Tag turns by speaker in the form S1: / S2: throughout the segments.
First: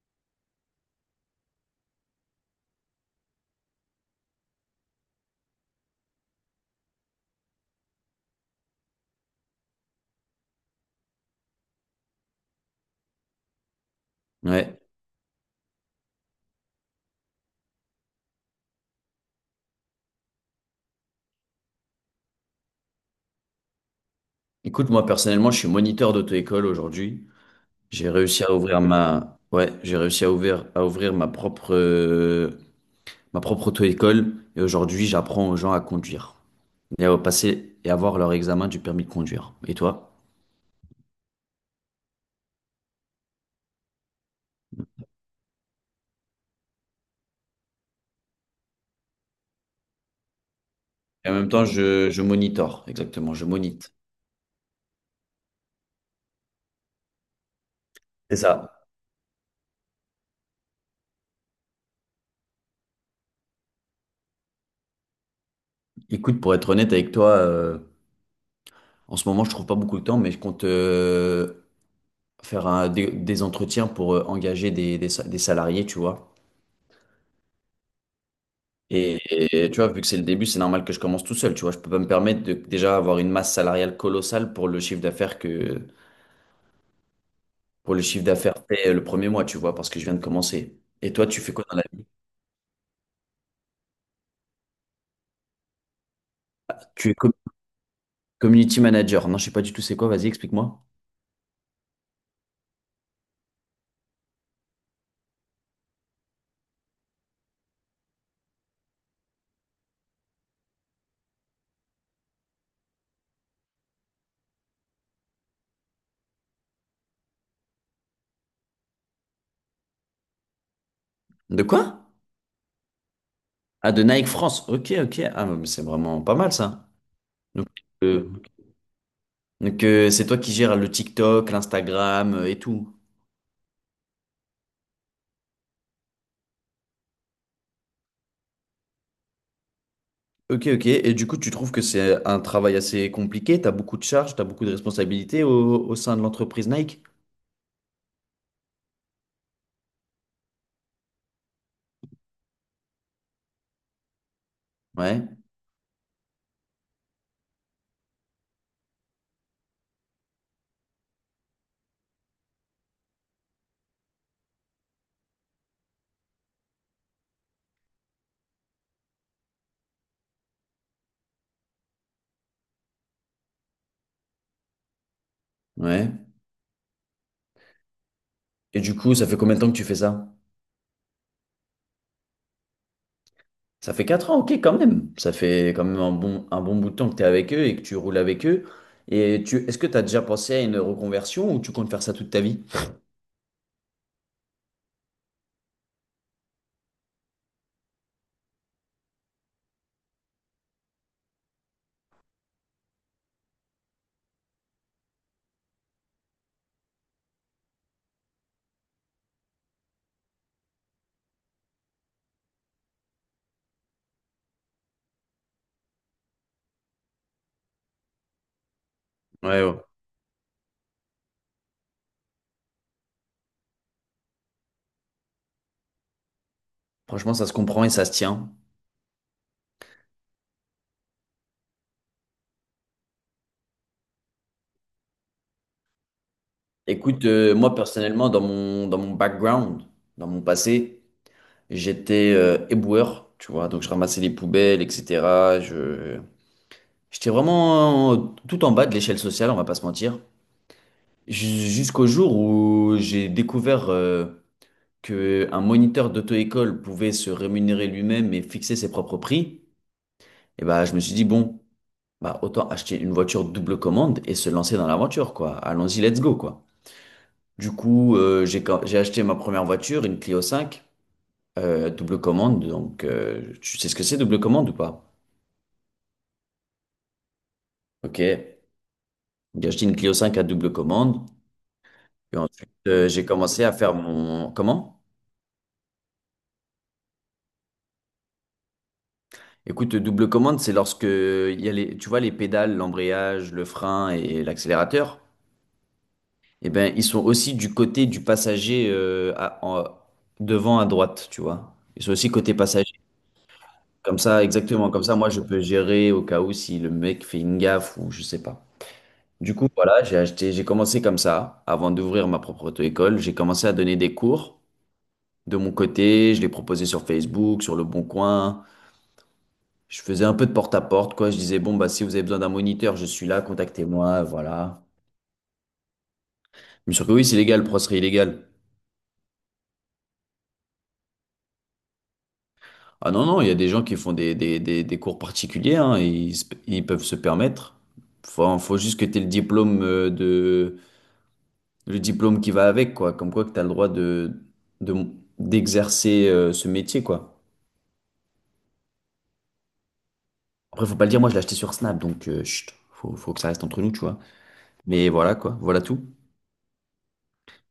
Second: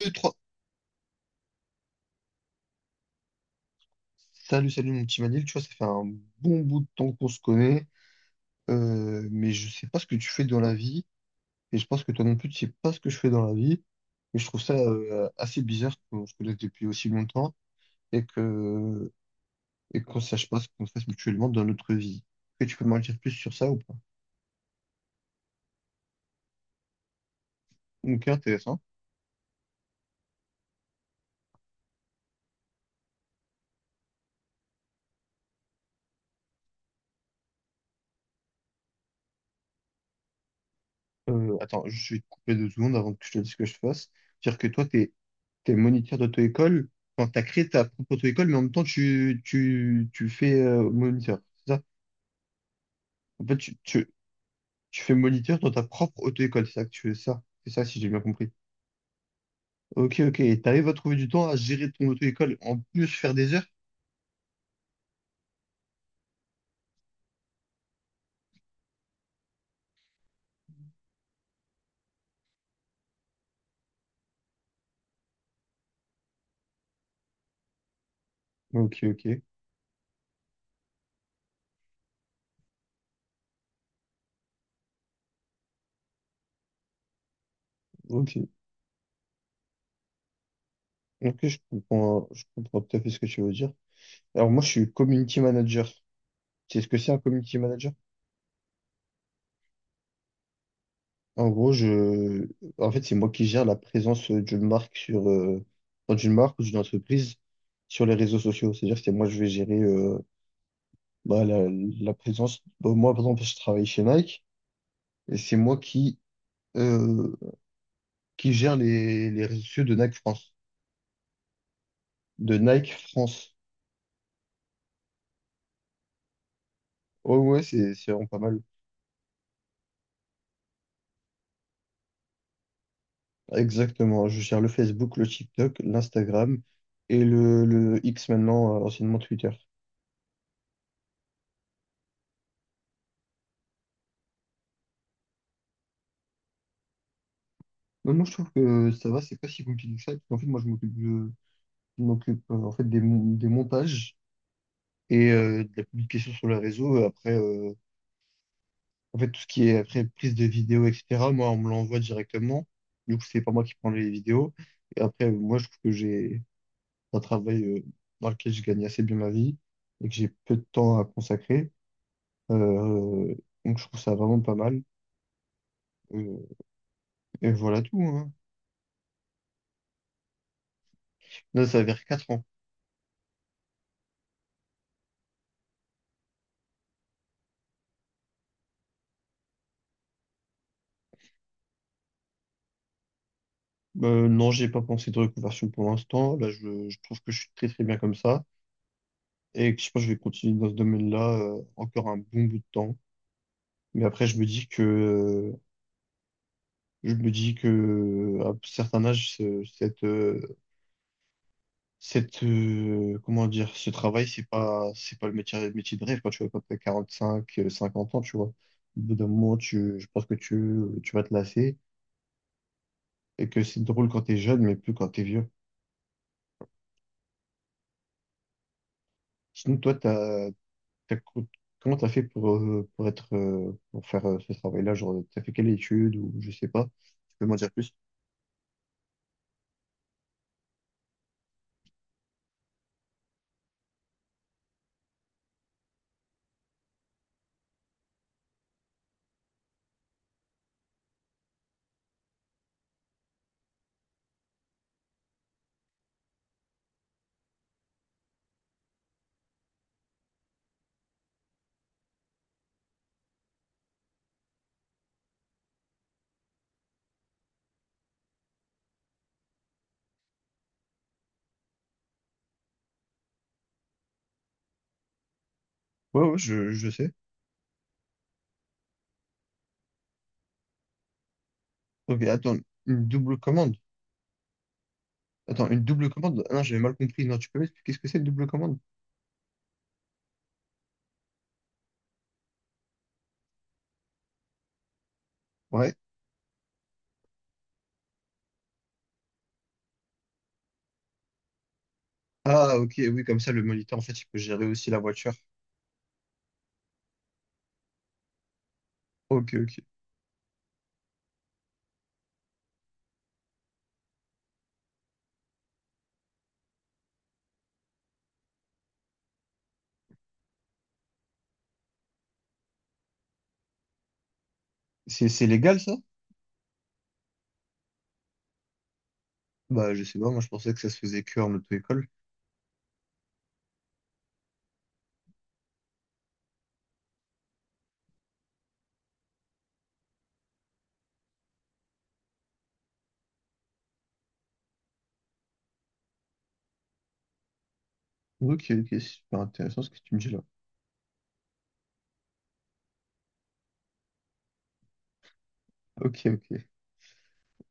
S1: Deux, trois. Salut, salut mon petit Manil, tu vois, ça fait un bon bout de temps qu'on se connaît, mais je sais pas ce que tu fais dans la vie, et je pense que toi non plus, tu sais pas ce que je fais dans la vie, et je trouve ça
S2: Ouais.
S1: assez bizarre qu'on se connaisse depuis aussi longtemps et que et qu'on sache pas ce qu'on fasse mutuellement dans notre vie. Est-ce que tu peux m'en dire plus sur ça ou pas?
S2: Écoute, moi personnellement, je suis moniteur d'auto-école aujourd'hui. J'ai
S1: Ok,
S2: réussi à
S1: intéressant.
S2: ouvrir ouais, j'ai réussi à ouvrir ma propre auto-école. Et aujourd'hui, j'apprends aux gens à conduire et à passer et avoir leur examen du permis de conduire. Et toi?
S1: Attends, je vais te couper deux secondes avant que je te dise ce que je fasse. Dire que toi, t'es moniteur d'auto-école, enfin, t'as créé ta propre auto-école, mais en même temps, tu fais
S2: Et en
S1: moniteur,
S2: même temps,
S1: c'est ça?
S2: je monitore, exactement, je
S1: En fait, tu,
S2: monite.
S1: tu, tu fais moniteur dans ta propre auto-école, c'est ça que tu fais ça. C'est ça, si j'ai bien
S2: C'est
S1: compris.
S2: ça.
S1: Ok, ok, et t'arrives à trouver du temps à gérer ton auto-école, en plus faire des heures?
S2: Écoute, pour être honnête avec toi, en ce moment, je trouve pas beaucoup de temps, mais je compte faire des entretiens pour engager des salariés, tu vois.
S1: Ok,
S2: Et,
S1: ok,
S2: et tu vois, vu que c'est le début, c'est normal que je commence tout seul. Tu vois, je peux pas me permettre de déjà avoir une masse salariale colossale pour le chiffre
S1: ok.
S2: d'affaires fait le premier mois, tu vois, parce que je viens de commencer. Et toi,
S1: Ok,
S2: tu fais quoi dans la vie?
S1: je comprends tout à fait ce que tu veux dire. Alors, moi, je suis community manager. Tu sais ce que
S2: Tu
S1: c'est
S2: es
S1: un community manager?
S2: community manager. Non, je sais pas du tout c'est quoi. Vas-y, explique-moi.
S1: En gros, en fait, c'est moi qui gère la présence d'une marque sur, enfin, d'une marque ou d'une entreprise sur les réseaux sociaux. C'est-à-dire que c'est moi, je vais gérer, bah, la présence. Bah, moi, par exemple, je travaille chez Nike et c'est moi euh, qui gère les réseaux sociaux de Nike France.
S2: De quoi?
S1: De Nike France.
S2: Ah, de Nike France. Ok, ok. Ah, mais c'est vraiment pas mal ça.
S1: Oh, ouais,
S2: Donc,
S1: c'est vraiment
S2: euh,
S1: pas mal.
S2: donc, c'est toi qui gères le TikTok, l'Instagram et tout.
S1: Exactement. Je gère le Facebook, le TikTok, l'Instagram et le X maintenant, anciennement Twitter.
S2: Ok, ok. Et du coup, tu trouves que c'est un travail assez compliqué? Tu as beaucoup de charges, tu as beaucoup de responsabilités au sein de l'entreprise Nike?
S1: Non, moi, je trouve que ça va, c'est pas si compliqué que ça. En fait, moi, je m'occupe en fait des montages et
S2: Ouais,
S1: de la publication sur le réseau. Après, en fait, tout ce qui est après prise de vidéo, etc., moi, on me l'envoie directement. Du coup, c'est pas moi qui prends les vidéos. Et après, moi, je trouve que j'ai un travail dans lequel je gagne assez bien ma vie et que j'ai peu de temps à consacrer. Euh, euh, donc, je trouve ça vraiment pas mal.
S2: ouais.
S1: Euh, et voilà tout, hein.
S2: Et du coup, ça fait combien de temps que tu fais ça?
S1: Là, ça va vers 4 ans.
S2: Ça fait 4 ans, ok, quand même. Ça fait quand même un bon bout de temps que tu es avec eux et que tu roules avec eux. Est-ce que tu as déjà pensé à une reconversion ou tu comptes faire ça toute ta vie?
S1: Non, j'ai pas pensé de reconversion pour l'instant. Là, je trouve que je suis très très bien comme ça. Et que je pense que je vais continuer dans ce domaine-là encore un bon bout de temps. Mais après, je me dis que à un certain âge, comment dire, ce travail, c'est pas le métier de rêve. Quand tu vois, quand t'as 45, 50 ans, tu vois, au bout d'un moment,
S2: Ouais, ouais.
S1: je pense que tu vas te lasser et que c'est drôle quand t'es jeune, mais plus quand t'es vieux.
S2: Franchement, ça se comprend et ça se tient.
S1: Sinon, toi, t'as, co- comment t'as fait pour faire ce travail-là? Genre, t'as fait quelle étude ou je sais pas.
S2: Écoute,
S1: Tu peux m'en dire
S2: moi
S1: plus?
S2: personnellement, dans mon background, dans mon passé, j'étais éboueur, tu vois, donc je ramassais les poubelles, etc. J'étais vraiment tout en bas de l'échelle sociale, on va pas se mentir. Jusqu'au jour où j'ai découvert que un moniteur d'auto-école pouvait se rémunérer lui-même et fixer ses propres prix. Et bah, je me suis dit, bon, bah, autant acheter une voiture double commande et se lancer dans l'aventure, quoi. Allons-y, let's go, quoi. Du coup, j'ai acheté ma première voiture, une Clio 5, double commande. Donc, tu sais ce que c'est, double commande ou pas?
S1: Ouais, ouais, je sais.
S2: Ok. J'ai acheté une Clio 5 à double commande.
S1: Ok,
S2: Et
S1: attends,
S2: ensuite,
S1: une
S2: j'ai
S1: double
S2: commencé
S1: commande.
S2: Comment?
S1: Attends, une double commande? Ah non, j'avais mal compris. Non, tu peux m'expliquer ce que c'est une double commande?
S2: Écoute, double commande, c'est lorsque il y a les, tu vois, les pédales, l'embrayage, le frein et l'accélérateur.
S1: Ouais.
S2: Eh ben, ils sont aussi du côté du passager devant à droite, tu vois. Ils sont aussi côté
S1: Ah,
S2: passager.
S1: ok, oui, comme ça, le moniteur, en fait,
S2: Comme
S1: il peut
S2: ça,
S1: gérer aussi
S2: exactement.
S1: la
S2: Comme ça, moi,
S1: voiture.
S2: je peux gérer au cas où si le mec fait une gaffe ou je sais pas.
S1: Ok,
S2: Du coup,
S1: ok.
S2: voilà, j'ai commencé comme ça. Avant d'ouvrir ma propre auto-école, j'ai commencé à donner des cours de mon côté, je les proposais sur Facebook, sur Le Bon Coin. Je faisais un peu de porte-à-porte, quoi. Je disais, bon, bah, si vous avez besoin d'un moniteur, je suis là, contactez-moi, voilà.
S1: C'est légal, ça?
S2: Mais sûr que oui, c'est légal, Pro serait illégal.
S1: Bah, je sais pas, moi, je pensais que ça se faisait que en auto-école.
S2: Ah non, non, il y a des gens qui font des cours particuliers, hein, et ils peuvent se permettre. Faut juste que tu aies le diplôme le diplôme qui va avec, quoi. Comme quoi que tu as le droit de, d'exercer ce métier, quoi.
S1: Ok, ok, super intéressant ce que tu me dis là.
S2: Après, faut pas le dire, moi, je l'ai acheté sur Snap, donc, chut, faut que ça reste entre nous, tu vois. Mais voilà, quoi, voilà tout.
S1: Ok, ok.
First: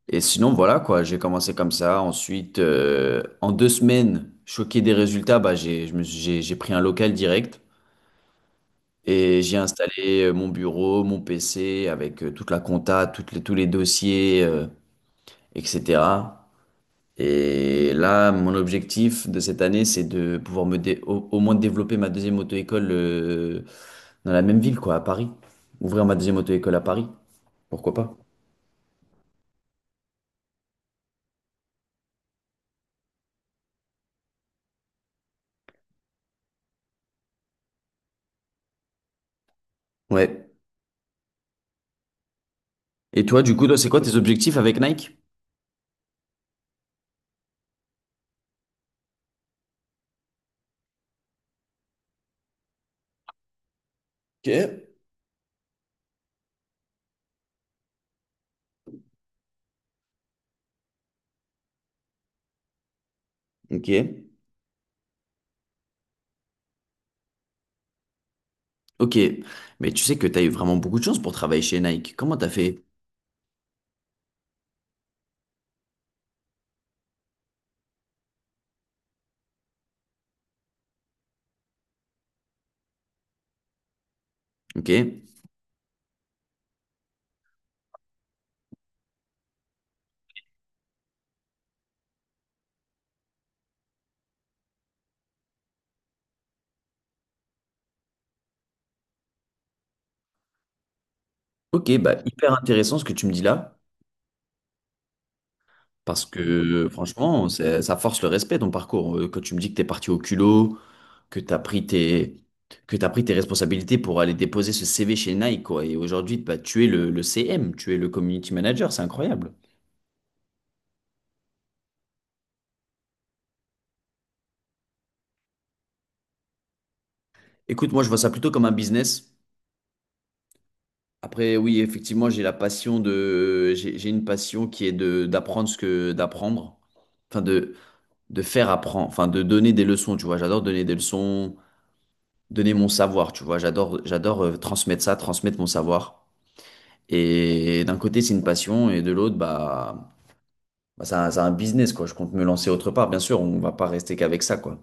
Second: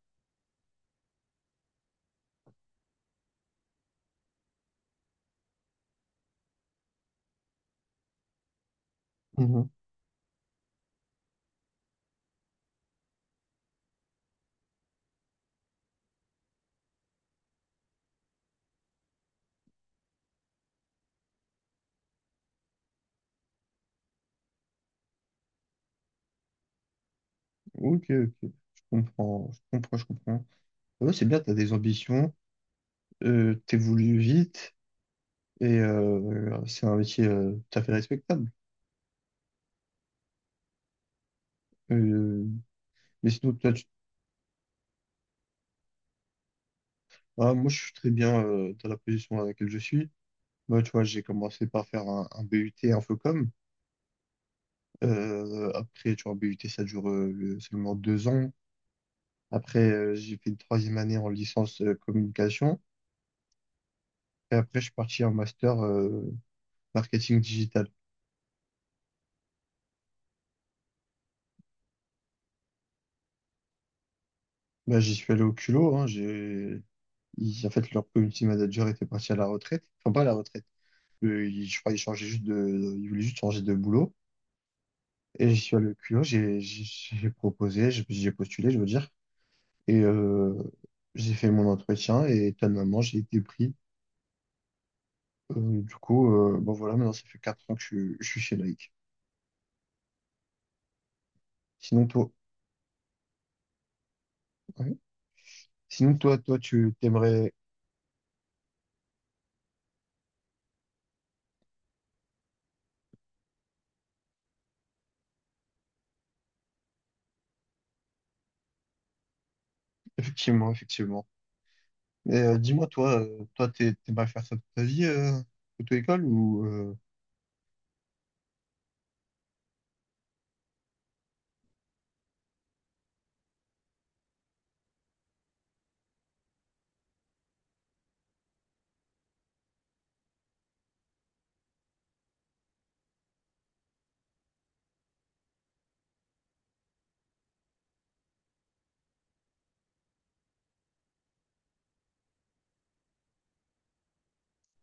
S2: Et sinon, voilà quoi, j'ai commencé comme ça. Ensuite, en deux semaines, choqué des résultats, bah, j'ai, je me suis- j'ai pris un local direct et j'ai
S1: Mhm.
S2: installé mon bureau, mon PC avec toute la compta, tous les dossiers, etc. Et là, mon objectif de cette année, c'est de pouvoir au moins développer ma deuxième auto-école dans la même ville, quoi, à Paris. Ouvrir ma deuxième auto-école à Paris. Pourquoi
S1: Ok,
S2: pas?
S1: ok. Je comprends, je comprends, je comprends. Ouais, c'est bien, t'as des ambitions, t'évolues vite, et c'est un métier tout à fait respectable.
S2: Ouais.
S1: Euh,
S2: Et
S1: mais
S2: toi,
S1: sinon,
S2: du coup,
S1: toi.
S2: toi, c'est quoi tes objectifs avec Nike?
S1: Ah, moi, je suis très bien dans la position dans laquelle je suis. Moi, tu vois, j'ai commencé par faire un BUT Infocom.
S2: Ok.
S1: Après, tu vois, BUT, ça dure seulement deux ans. Après, j'ai fait une troisième année en licence communication.
S2: Ok,
S1: Et après, je suis parti en master marketing digital.
S2: ok. Mais tu sais que tu as eu vraiment beaucoup de chance pour travailler chez Nike. Comment t'as fait?
S1: Bah, j'y suis allé au culot. Hein, en fait, leur community manager était parti à la retraite. Enfin, pas à la retraite. Je crois qu'il changeait juste Il voulait juste changer de boulot.
S2: Ok,
S1: Et j'y suis allé au culot. J'ai proposé, j'ai postulé, je veux dire. Et j'ai fait mon entretien et étonnamment, j'ai été pris. Du coup, bon voilà, maintenant ça fait 4 ans que je suis chez Nike.
S2: ok,
S1: Sinon
S2: bah
S1: toi,
S2: hyper intéressant ce que tu me dis là,
S1: ouais. Sinon
S2: parce
S1: toi,
S2: que
S1: tu
S2: franchement,
S1: t'aimerais.
S2: ça force le respect ton parcours. Quand tu me dis que t'es parti au culot, que t'as pris tes, que t'as pris tes responsabilités pour aller déposer ce CV chez Nike, quoi. Et aujourd'hui, bah, tu es le CM, tu es le community manager, c'est incroyable.
S1: Effectivement, effectivement. Mais dis-moi toi, toi, t'aimerais faire ça toute ta vie, auto-école ou.
S2: Écoute, moi je vois ça plutôt comme un business. Après, oui, effectivement, j'ai une passion qui est de d'apprendre ce que d'apprendre, enfin de faire apprendre, enfin de donner des leçons, tu vois. J'adore donner des leçons, donner mon savoir, tu vois. J'adore transmettre ça, transmettre mon savoir. Et d'un côté, c'est une passion, et de l'autre, bah c'est un business, quoi. Je compte me lancer autre part, bien sûr. On va pas rester qu'avec ça, quoi.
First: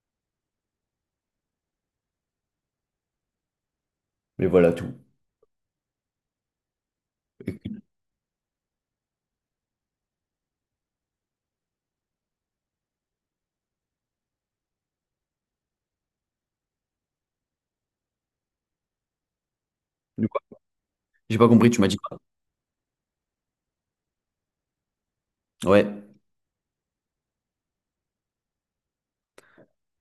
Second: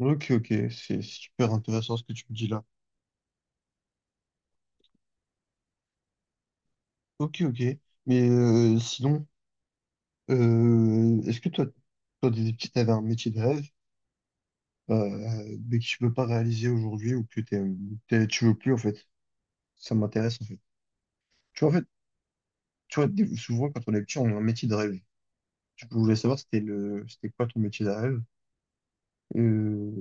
S1: Ok, ok, c'est super intéressant ce que tu me dis là.
S2: Mais voilà tout.
S1: Ok, ok. Mais sinon, est-ce que toi, t'avais un métier de rêve? Mais que tu peux pas réaliser aujourd'hui ou que tu veux plus en fait. Ça
S2: Du
S1: m'intéresse
S2: coup,
S1: en fait.
S2: j'ai pas
S1: Tu
S2: compris.
S1: vois, en
S2: Tu
S1: fait,
S2: m'as dit quoi?
S1: tu vois, souvent quand on est petit, on a un métier de rêve. Du
S2: Ouais.
S1: coup, je voulais savoir c'était quoi ton métier de rêve. Euh,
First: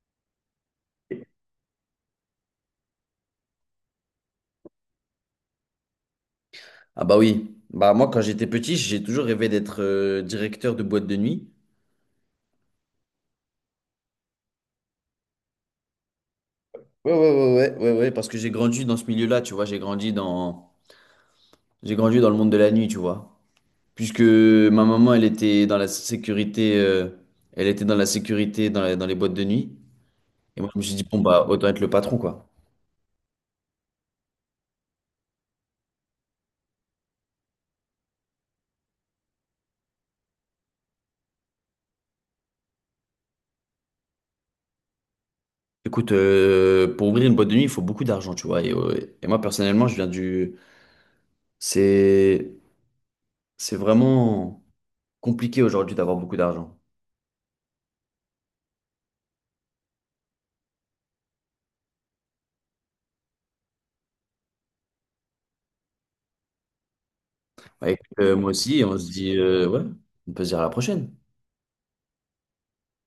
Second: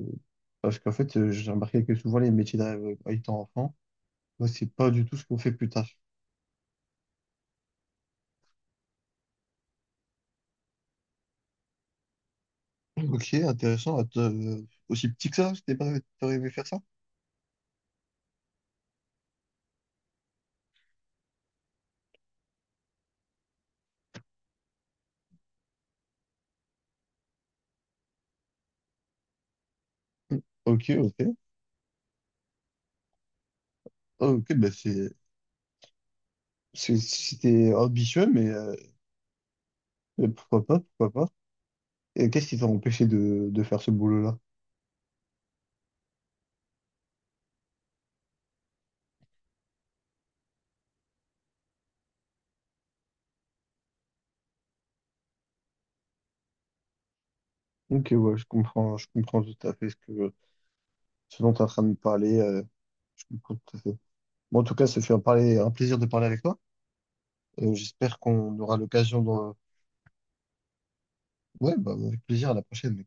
S1: parce qu'en fait, j'ai remarqué que souvent les métiers de rêve étant enfant, bah, c'est pas du tout ce qu'on fait plus tard.
S2: Ah bah oui. Bah moi, quand j'étais petit, j'ai toujours rêvé d'être directeur de boîte de nuit.
S1: Ok, intéressant. Aussi petit que ça, c'était pas, t'aurais aimé faire ça?
S2: Ouais, ouais, ouais, ouais, ouais, ouais, parce que j'ai grandi dans ce milieu-là, tu vois, j'ai grandi dans le monde de la nuit, tu vois. Puisque ma maman, elle était dans la sécurité, elle était dans la sécurité dans les boîtes de nuit. Et moi, je
S1: Ok,
S2: me suis dit, bon,
S1: ok.
S2: bah, autant être le patron, quoi.
S1: Ok, bah c'était ambitieux, mais pourquoi pas, pourquoi pas. Et qu'est-ce qui t'a empêché de faire ce boulot-là?
S2: Écoute, pour ouvrir une boîte de nuit, il faut beaucoup d'argent, tu vois. Et moi, personnellement, c'est, c'est vraiment compliqué aujourd'hui d'avoir beaucoup d'argent.
S1: Ok, ouais, je comprends tout à fait ce dont tu es en train de me parler. Je comprends tout à fait. Bon, en tout cas, ça fait un plaisir de parler avec toi. Euh,
S2: Bah, écoute,
S1: j'espère
S2: moi
S1: qu'on aura
S2: aussi, on se
S1: l'occasion
S2: dit,
S1: de...
S2: ouais, on peut se dire à la prochaine.
S1: Ouais, bah, avec plaisir à la prochaine.